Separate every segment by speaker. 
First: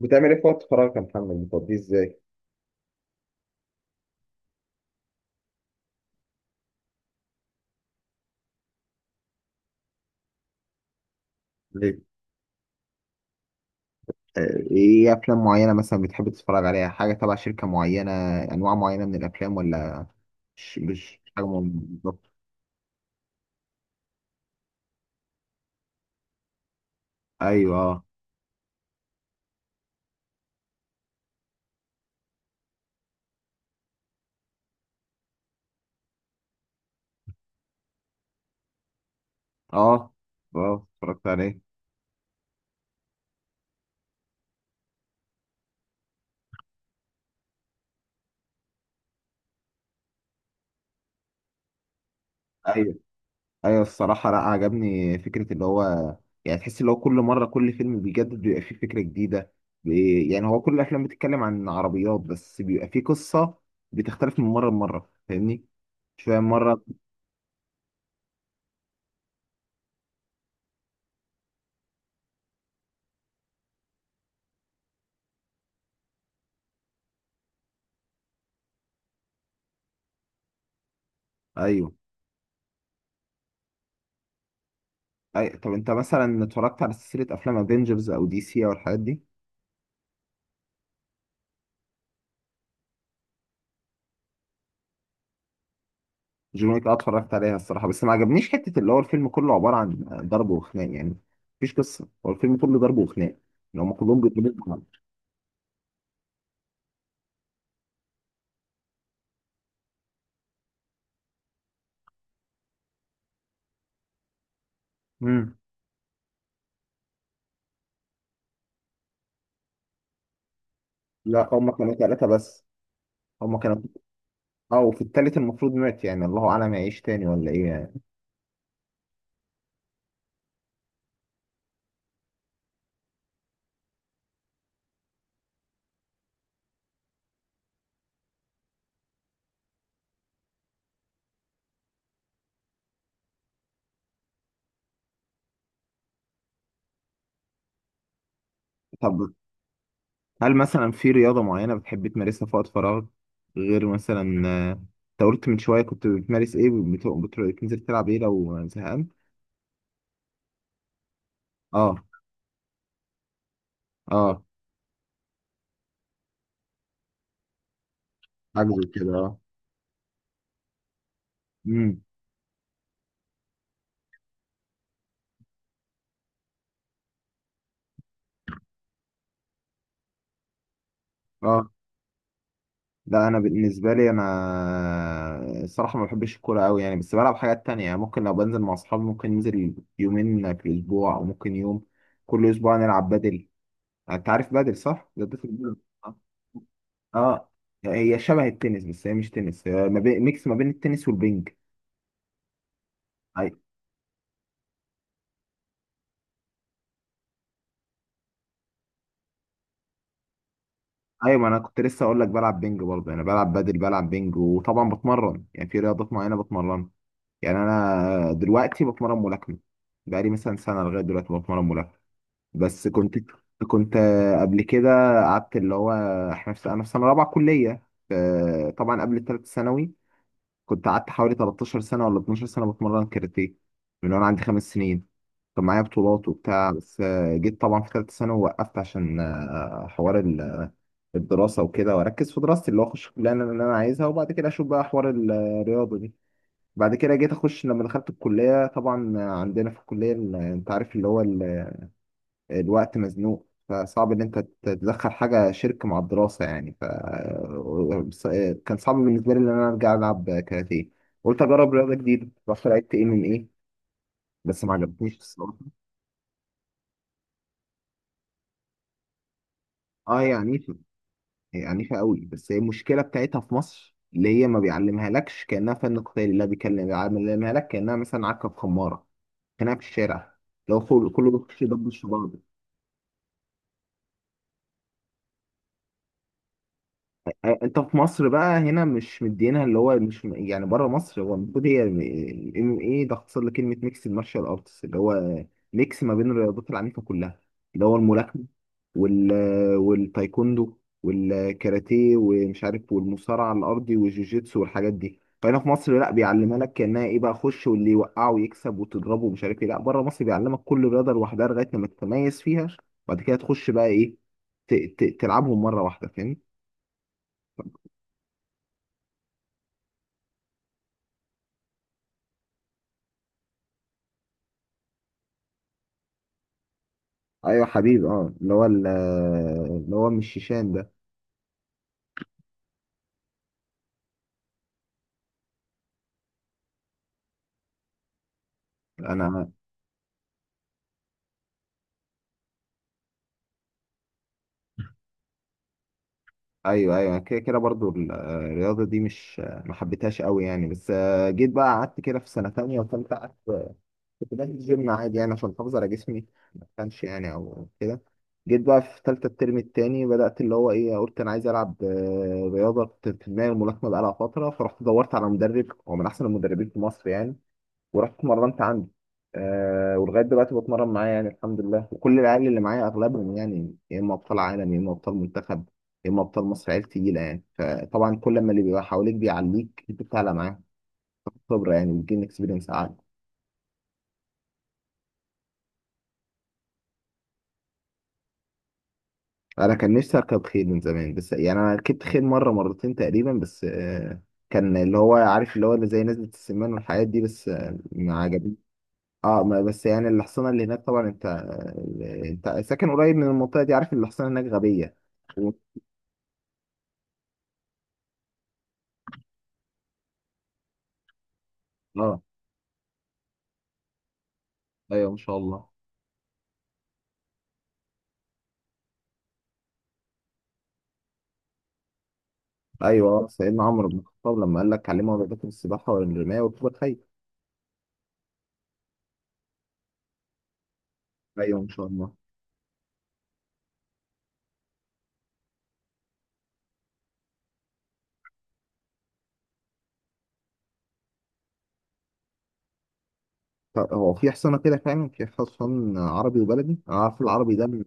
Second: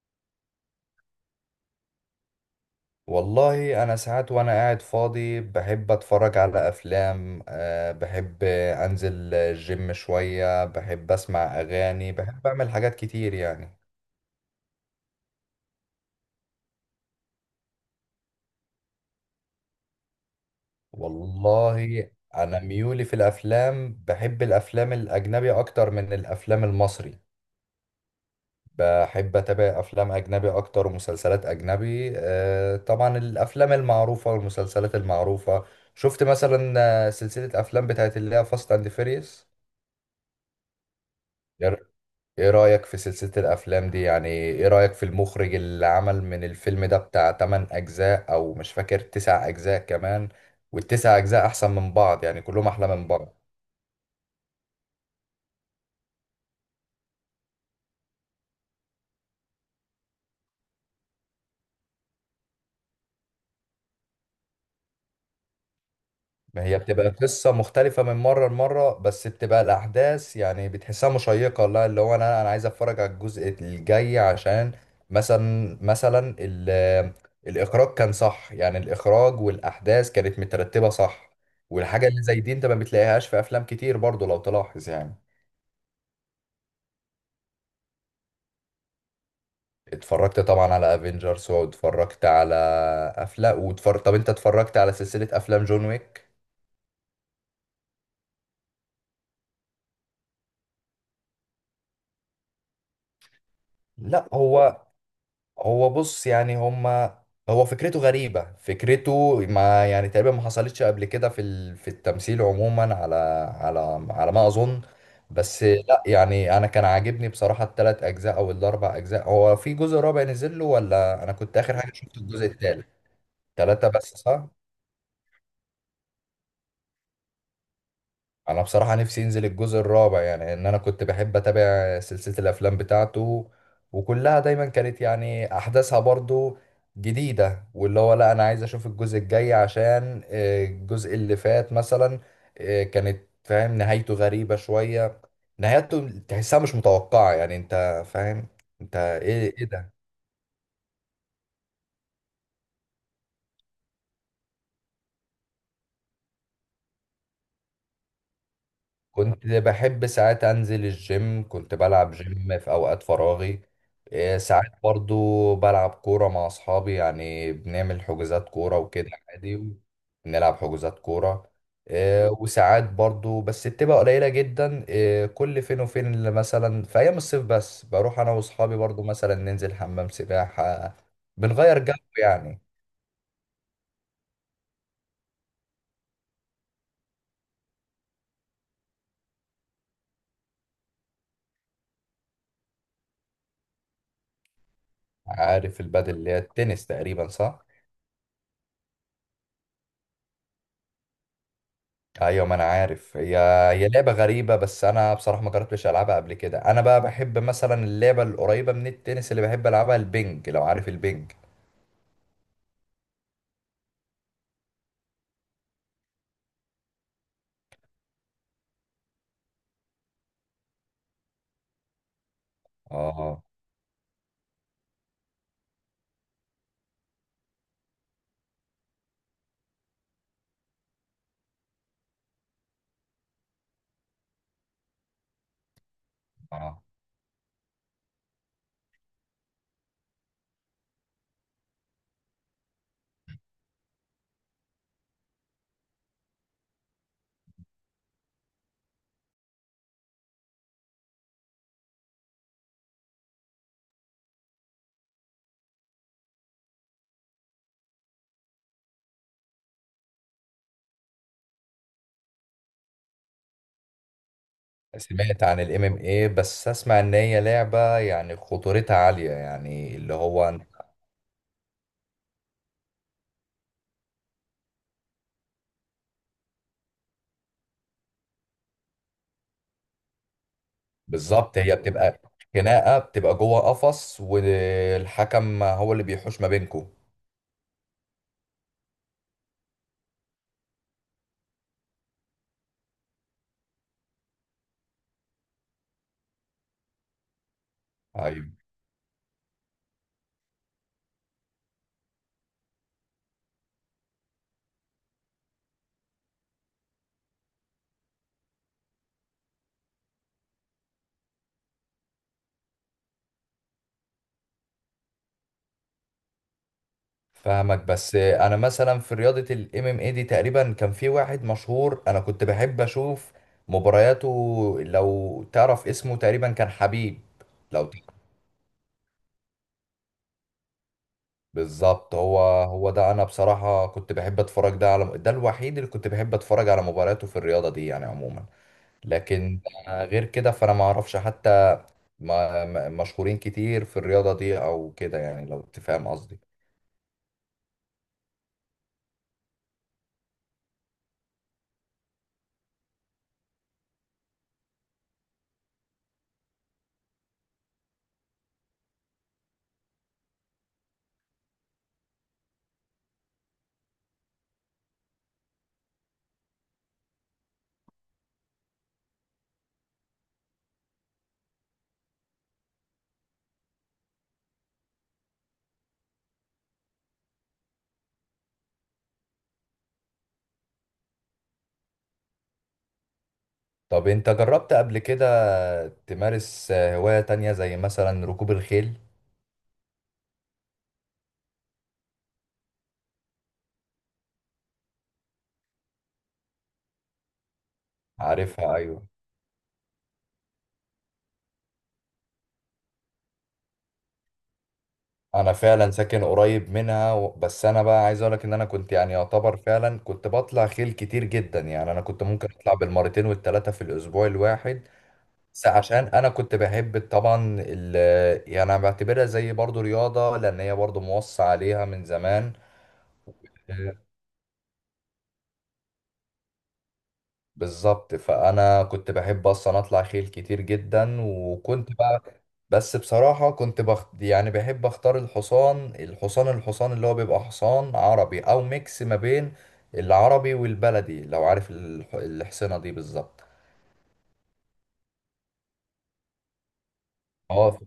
Speaker 1: بتعمل ايه في وقت فراغك يا محمد، بتقضيه ازاي؟
Speaker 2: والله انا ساعات وانا قاعد فاضي بحب اتفرج على افلام، بحب انزل الجيم شوية، بحب اسمع
Speaker 1: طيب،
Speaker 2: اغاني، بحب اعمل حاجات كتير يعني.
Speaker 1: آه، ايه افلام معينه مثلا بتحب تتفرج عليها؟ حاجه تبع شركه معينه؟ انواع معينه من الافلام ولا مش حاجه معينة
Speaker 2: والله
Speaker 1: بالظبط؟
Speaker 2: انا ميولي في الافلام بحب الافلام الاجنبي اكتر من الافلام المصري.
Speaker 1: ايوه، اه.
Speaker 2: بحب اتابع افلام اجنبي اكتر ومسلسلات اجنبي، أه طبعا الافلام المعروفة والمسلسلات المعروفة. شفت مثلا سلسلة افلام بتاعت اللي هي فاست اند فيريوس.
Speaker 1: اه، اه، اتفرجت عليه.
Speaker 2: ايه رأيك في سلسلة الافلام دي؟ يعني ايه رأيك في المخرج اللي عمل من الفيلم ده بتاع 8 اجزاء، او مش فاكر 9 اجزاء كمان؟ والتسع اجزاء احسن من بعض يعني، كلهم احلى
Speaker 1: ايوه،
Speaker 2: من بعض.
Speaker 1: ايوه، الصراحه لا، عجبني فكره اللي هو يعني، تحس اللي هو كل مره كل فيلم بيجدد، بيبقى فيه فكره جديده. يعني هو كل الافلام بتتكلم عن عربيات، بس بيبقى فيه قصه بتختلف من مره لمره، فاهمني؟ شويه
Speaker 2: ما هي
Speaker 1: مره.
Speaker 2: بتبقى قصة مختلفة من مرة لمرة، بس بتبقى الاحداث يعني بتحسها مشيقة، لا اللي هو انا عايز اتفرج على الجزء الجاي عشان مثلا مثلا ال- الاخراج كان صح، يعني الاخراج والاحداث كانت مترتبة صح.
Speaker 1: ايوه.
Speaker 2: والحاجة اللي زي دي انت ما بتلاقيهاش في افلام كتير برضو لو تلاحظ يعني.
Speaker 1: طب انت مثلا اتفرجت على سلسله افلام افنجرز او دي سي او الحاجات دي؟
Speaker 2: اتفرجت طبعا على افنجرز واتفرجت على افلام، واتفرج، طب انت اتفرجت على سلسلة افلام جون ويك؟
Speaker 1: جون ويك، اه اتفرجت عليها الصراحه، بس ما عجبنيش حته اللي هو الفيلم كله عباره عن ضرب وخناق يعني. مفيش قصه، هو الفيلم كله ضرب وخناق، يعني هم كلهم
Speaker 2: لا
Speaker 1: بيضربوا بعض.
Speaker 2: هو بص يعني هما، هو فكرته غريبة، فكرته ما يعني تقريبا ما حصلتش قبل كده في في التمثيل عموما، على على ما اظن.
Speaker 1: امم.
Speaker 2: بس لا يعني انا كان عاجبني بصراحة الثلاث اجزاء او الاربع اجزاء. هو في جزء رابع نزل له ولا انا
Speaker 1: لا،
Speaker 2: كنت
Speaker 1: هم
Speaker 2: اخر حاجة
Speaker 1: كانوا
Speaker 2: شفت
Speaker 1: ثلاثه
Speaker 2: الجزء
Speaker 1: بس.
Speaker 2: الثالث؟
Speaker 1: هم كانوا
Speaker 2: ثلاثة بس صح.
Speaker 1: اه، وفي التالت المفروض مات، يعني الله اعلم يعيش تاني ولا ايه يعني.
Speaker 2: انا بصراحة نفسي ينزل الجزء الرابع، يعني ان انا كنت بحب اتابع سلسلة الافلام بتاعته وكلها دايما كانت يعني احداثها برضو جديدة. واللي هو لا انا عايز اشوف الجزء الجاي عشان، الجزء اللي فات مثلا، كانت فاهم نهايته غريبة شوية، نهايته تحسها مش متوقعة يعني انت فاهم. انت
Speaker 1: طب،
Speaker 2: ايه ده؟
Speaker 1: هل مثلا في رياضه معينه بتحب تمارسها في وقت فراغك؟ غير مثلا، انت قلت من شويه كنت بتمارس ايه، بتنزل تلعب ايه لو زهقان؟
Speaker 2: كنت بحب ساعات انزل الجيم، كنت
Speaker 1: اه.
Speaker 2: بلعب جيم في اوقات فراغي. إيه،
Speaker 1: اه،
Speaker 2: ساعات برضو بلعب كورة مع اصحابي، يعني بنعمل حجوزات
Speaker 1: حاجة
Speaker 2: كورة
Speaker 1: زي
Speaker 2: وكده
Speaker 1: كده، اه.
Speaker 2: عادي. بنلعب حجوزات كورة.
Speaker 1: امم.
Speaker 2: إيه، وساعات برضو بس بتبقى قليلة جدا، إيه، كل فين وفين، اللي مثلا في ايام الصيف بس، بروح انا واصحابي برضو مثلا ننزل حمام سباحة،
Speaker 1: اه.
Speaker 2: بنغير جو يعني.
Speaker 1: لا، انا بالنسبه لي انا الصراحه ما بحبش الكوره قوي يعني، بس بلعب حاجات تانية. يعني ممكن لو بنزل مع اصحابي ممكن ننزل يومين في الاسبوع او ممكن يوم كل اسبوع نلعب بدل. انت عارف بدل؟ صح، ده في البدل.
Speaker 2: عارف البادل
Speaker 1: اه.
Speaker 2: اللي هي التنس تقريبا
Speaker 1: آه.
Speaker 2: صح؟
Speaker 1: هي شبه التنس، بس هي مش تنس، هي ما بين، ميكس ما بين التنس والبنج.
Speaker 2: ايوه ما انا عارف. هي
Speaker 1: أي-
Speaker 2: هي لعبه غريبه، بس انا بصراحه ما جربتش العبها قبل كده. انا بقى بحب مثلا اللعبه القريبه من التنس، اللي بحب العبها البنج لو عارف البنج.
Speaker 1: ايوه، ما انا كنت لسه اقول لك بلعب بنج برضه، انا بلعب بدل، بلعب بنج، وطبعا بتمرن، يعني في رياضات معينه بتمرن. يعني انا دلوقتي بتمرن ملاكمه، بقالي مثلا سنه لغايه دلوقتي بتمرن ملاكمه. بس كنت
Speaker 2: اه،
Speaker 1: كنت قبل كده قعدت اللي هو، احنا في انا في سنه رابعه كليه، ف- طبعا قبل الثالث ثانوي كنت قعدت حوالي 13 سنه ولا 12 سنه بتمرن كاراتيه من وانا عندي خمس سنين. كان معايا بطولات وبتاع،
Speaker 2: اه.
Speaker 1: بس جيت طبعا في ثالث ثانوي وقفت عشان حوار الدراسه وكده، واركز في دراستي اللي هو اخش الكليه اللي أنا عايزها، وبعد كده اشوف بقى حوار الرياضه دي. بعد كده جيت اخش، لما دخلت الكليه طبعا عندنا في الكليه، انت عارف اللي هو الوقت مزنوق، فصعب ان انت تدخل حاجه شرك مع الدراسه يعني، ف ص- كان صعب بالنسبه لي ان انا ارجع العب كاراتيه. قلت اجرب رياضه جديده، رحت لعبت ام ام ايه، بس ما عجبتنيش
Speaker 2: سمعت
Speaker 1: الصراحه.
Speaker 2: عن الام ام اي، بس اسمع ان هي لعبه يعني خطورتها عاليه، يعني اللي
Speaker 1: اه، هي
Speaker 2: هو
Speaker 1: عنيفه، هي عنيفه قوي. بس هي المشكله بتاعتها في مصر اللي هي ما بيعلمها لكش كانها فن قتالي، لا بيكلم بيعلمها لك كانها مثلا عكه في خماره، كانها في الشارع، لو كله كله
Speaker 2: بالظبط.
Speaker 1: بيخش
Speaker 2: هي
Speaker 1: يضبش في
Speaker 2: بتبقى
Speaker 1: بعض.
Speaker 2: خناقه، بتبقى جوه قفص والحكم هو اللي بيحوش ما بينكم.
Speaker 1: آه، انت في مصر بقى هنا مش مدينها اللي هو، مش يعني، بره مصر هو المفروض هي الام ام ايه، ده اختصار لكلمه ميكس المارشال ارتس، اللي هو ميكس ما بين الرياضات العنيفه كلها، اللي هو الملاكمه،
Speaker 2: ايوه،
Speaker 1: وال والتايكوندو والكاراتيه ومش عارف، والمصارعه الارضي والجوجيتسو والحاجات دي. فهنا في مصر لا بيعلمها لك كانها ايه بقى، خش واللي يوقعه ويكسب وتضربه ومش عارف ايه، لا بره مصر بيعلمك كل رياضه لوحدها لغايه لما تتميز فيها وبعد كده تخش بقى ايه، تلعبهم مره واحده، فاهم؟
Speaker 2: فاهمك. بس انا مثلا في رياضة الام ام اي دي تقريبا كان في واحد مشهور، انا كنت بحب اشوف مبارياته، لو تعرف اسمه تقريبا كان حبيب.
Speaker 1: ايوه
Speaker 2: لو ت-
Speaker 1: حبيب، اه اللي هو اللي هو مش شيشان ده؟
Speaker 2: بالظبط هو، هو ده. انا بصراحة كنت بحب اتفرج ده على ده الوحيد اللي كنت بحب اتفرج على مبارياته في الرياضة دي يعني عموما.
Speaker 1: انا.
Speaker 2: لكن غير كده فانا ما اعرفش حتى مشهورين كتير في الرياضة دي او كده يعني لو تفهم قصدي.
Speaker 1: ايوه، ايوه، أنا كده كده برضو الرياضه دي مش، ما حبيتهاش قوي يعني. بس جيت بقى قعدت كده في سنه تانية وثالثه، قعدت كنت بنزل الجيم عادي يعني عشان احافظ على جسمي، ما كانش يعني او كده. جيت بقى في ثالثه الترم التاني بدات اللي هو ايه، قلت انا عايز العب، رياضه كنت في دماغي، الملاكمه بقالها فتره، فرحت دورت على مدرب هو من احسن المدربين في مصر يعني، ورحت اتمرنت عنده. ولغايه دلوقتي بتمرن معاه يعني الحمد لله، وكل العيال اللي معايا اغلبهم يعني يا اما ابطال عالم، يا اما ابطال منتخب، يا اما ابطال مصر، عيال تقيله يعني. فطبعا كل ما اللي بيبقى حواليك بيعليك، انت بتعلى معاه خبره يعني، بتجيب اكسبيرينس عالي.
Speaker 2: طب انت جربت قبل كده تمارس هواية تانية زي مثلا ركوب الخيل؟
Speaker 1: انا كان نفسي اركب خيل من زمان، بس يعني انا ركبت خيل مره مرتين تقريبا بس. كان اللي هو، عارف اللي هو اللي زي نزلة السمان والحاجات دي، بس ما عجبنيش.
Speaker 2: عارفها، ايوه.
Speaker 1: اه، ما بس يعني الحصانه اللي هناك طبعا، انت ساكن قريب من المنطقه دي، عارف ان الحصانه هناك غبيه. و-
Speaker 2: انا فعلا ساكن قريب منها بس انا بقى عايز اقولك ان انا كنت يعني يعتبر فعلا كنت بطلع خيل كتير جدا، يعني انا
Speaker 1: اه.
Speaker 2: كنت ممكن اطلع بالمرتين والتلاتة في الاسبوع الواحد.
Speaker 1: ايوه، ما شاء
Speaker 2: بس
Speaker 1: الله.
Speaker 2: عشان انا كنت بحب طبعا يعني انا بعتبرها زي برضو رياضة لان هي برضو موصى عليها من زمان.
Speaker 1: ايوه، سيدنا عمرو بن الخطاب لما قال لك علموا اولادكم السباحه والرمايه وركوب الخيل.
Speaker 2: بالظبط، فانا كنت بحب اصلا اطلع خيل كتير جدا
Speaker 1: ايوه، ان شاء
Speaker 2: وكنت
Speaker 1: الله.
Speaker 2: بقى. بس بصراحة يعني بحب اختار الحصان، اللي هو بيبقى حصان عربي او ميكس ما بين العربي والبلدي، لو عارف الحصانة دي بالظبط.
Speaker 1: طب، هو في حصانه كده فعلا، في حصان عربي وبلدي؟ انا عارف العربي ده
Speaker 2: اه،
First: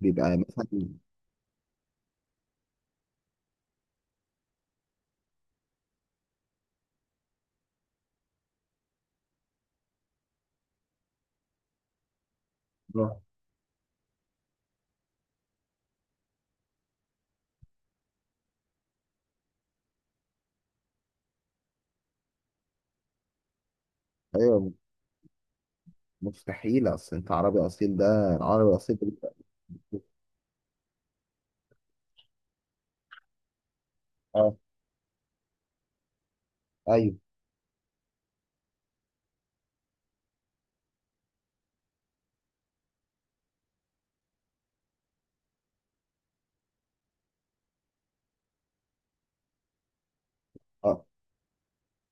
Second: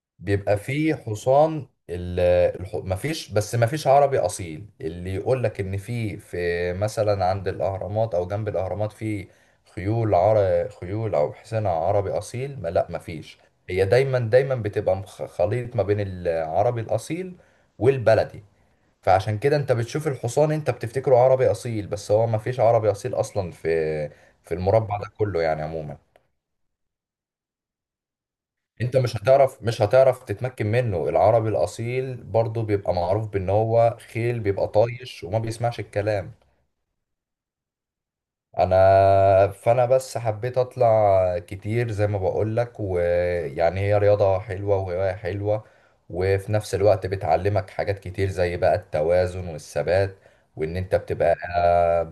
Speaker 1: بيبقى
Speaker 2: بيبقى
Speaker 1: مثلا،
Speaker 2: فيه حصان مفيش، بس مفيش عربي أصيل اللي يقول لك إن في مثلا عند الأهرامات أو جنب الأهرامات في خيول أو حصان عربي أصيل، ما، لا
Speaker 1: آه.
Speaker 2: مفيش. هي دايما دايما بتبقى خليط ما بين العربي الأصيل والبلدي. فعشان كده أنت بتشوف الحصان، أنت بتفتكره عربي أصيل، بس هو مفيش عربي أصيل أصلا في
Speaker 1: ايوه.
Speaker 2: المربع ده كله يعني عموما.
Speaker 1: مستحيل، اصل انت عربي اصيل ده، العربي الاصيل
Speaker 2: انت
Speaker 1: ده
Speaker 2: مش
Speaker 1: بيبقى.
Speaker 2: هتعرف، تتمكن منه. العربي الاصيل برضه بيبقى معروف بان هو خيل
Speaker 1: اه.
Speaker 2: بيبقى طايش وما بيسمعش الكلام.
Speaker 1: ايوه.
Speaker 2: فانا بس حبيت اطلع كتير زي ما بقولك، ويعني هي رياضة حلوة وهواية حلوة. وفي نفس الوقت بتعلمك حاجات كتير زي بقى التوازن والثبات، وان انت
Speaker 1: اه.
Speaker 2: بتبقى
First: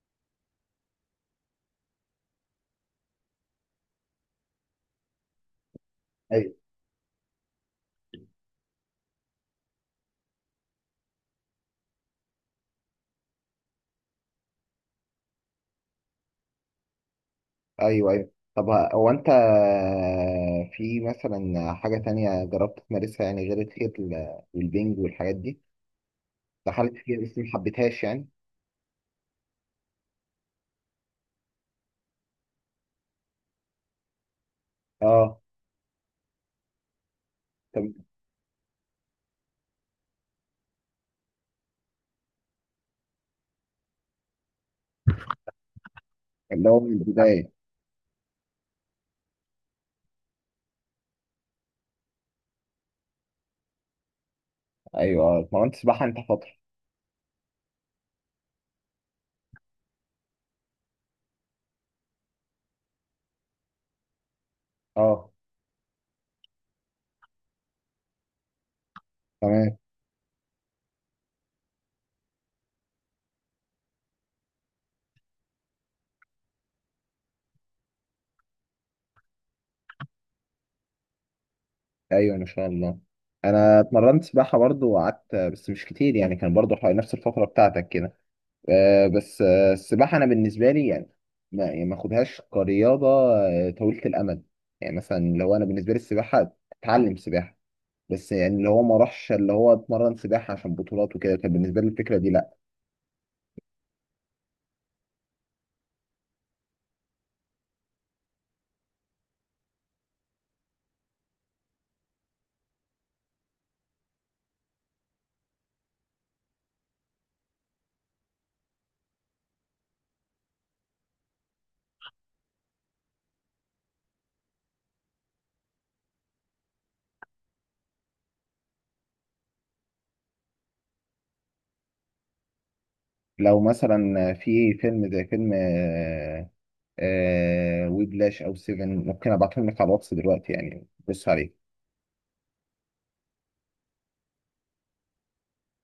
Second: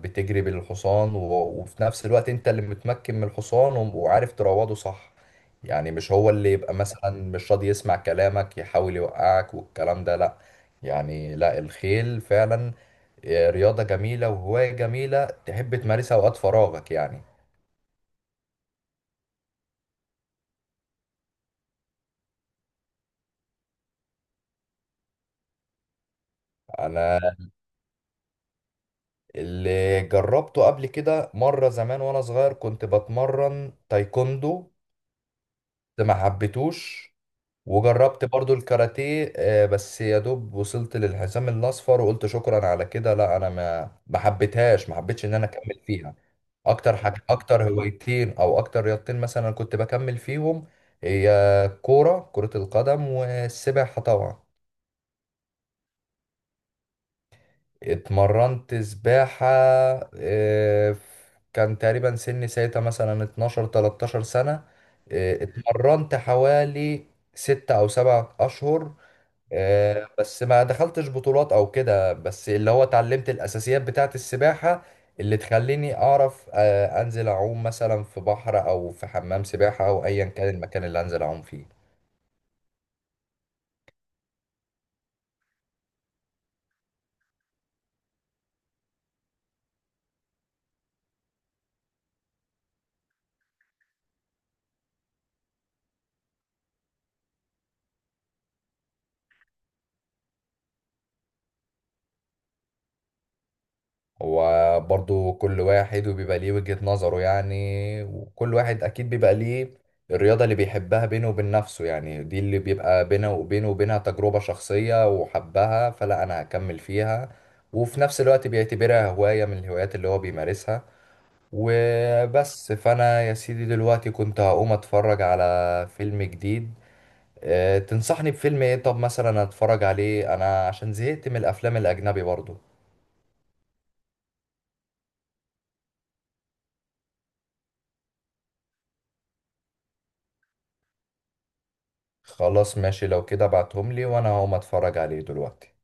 Speaker 2: بتجري بالحصان وفي نفس الوقت انت اللي متمكن من الحصان وعارف تروضه صح. يعني مش هو اللي
Speaker 1: ايوه،
Speaker 2: يبقى مثلا مش راضي يسمع كلامك يحاول يوقعك والكلام ده، لا يعني لا الخيل فعلا رياضة جميلة وهواية جميلة، تحب تمارسها اوقات فراغك يعني.
Speaker 1: ايوه، ايوه. طب، هو انت في مثلا حاجة تانية جربت تمارسها يعني غير الخيل والبنج والحاجات دي، دخلت
Speaker 2: انا
Speaker 1: فيها بس ما حبيتهاش يعني؟
Speaker 2: اللي جربته قبل كده مره زمان وانا صغير كنت بتمرن تايكوندو،
Speaker 1: اه.
Speaker 2: بس ما حبيتوش.
Speaker 1: طب،
Speaker 2: وجربت برضو الكاراتيه، بس يا دوب وصلت للحزام الاصفر وقلت شكرا على كده، لا انا ما حبيتهاش، ما حبيتش ان انا اكمل فيها.
Speaker 1: اللي هو من
Speaker 2: اكتر حاجه،
Speaker 1: البداية.
Speaker 2: اكتر هوايتين او اكتر رياضتين مثلا كنت بكمل فيهم، هي كوره، كره القدم والسباحه طبعا.
Speaker 1: ايوه، اه اتمرنت سباحة انت فترة.
Speaker 2: اتمرنت سباحة، آه، ف- كان تقريبا سني ساعتها مثلا 12 13 سنة.
Speaker 1: اه،
Speaker 2: اتمرنت حوالي 6 أو 7 أشهر.
Speaker 1: تمام.
Speaker 2: بس ما دخلتش بطولات أو كده، بس اللي هو اتعلمت الأساسيات بتاعة السباحة اللي تخليني أعرف أنزل أعوم مثلا في بحر أو في حمام سباحة أو أيا كان المكان اللي أنزل أعوم فيه.
Speaker 1: ايوه، ما شاء الله. انا اتمرنت سباحة برضو وقعدت بس مش كتير يعني، كان برضو حوالي نفس الفترة بتاعتك كده. آه، بس آه، السباحة أنا بالنسبة لي يعني ما يعني ما أخدهاش كرياضة طويلة الأمد. يعني مثلا لو أنا بالنسبة لي السباحة أتعلم سباحة بس، يعني اللي هو ما راحش اللي هو اتمرن سباحة عشان بطولات وكده، كان بالنسبة لي الفكرة دي لأ.
Speaker 2: هو برضو كل واحد وبيبقى ليه وجهة نظره يعني، وكل واحد أكيد بيبقى ليه الرياضة اللي بيحبها بينه وبين نفسه. يعني دي اللي بيبقى بينه وبينه وبينها تجربة شخصية وحبها، فلا أنا هكمل فيها وفي نفس الوقت بيعتبرها هواية من الهوايات اللي هو بيمارسها. وبس، فأنا يا سيدي دلوقتي كنت هقوم أتفرج على فيلم جديد. تنصحني بفيلم ايه طب مثلا اتفرج عليه انا عشان زهقت من الافلام الاجنبي برضو؟
Speaker 1: لو مثلا في فيلم زي فيلم ويبلاش أو سيفن، ممكن أبعتهم لك على الواتس دلوقتي يعني بص عليه.
Speaker 2: خلاص ماشي، لو كده ابعتهم لي وانا هقوم اتفرج عليه دلوقتي.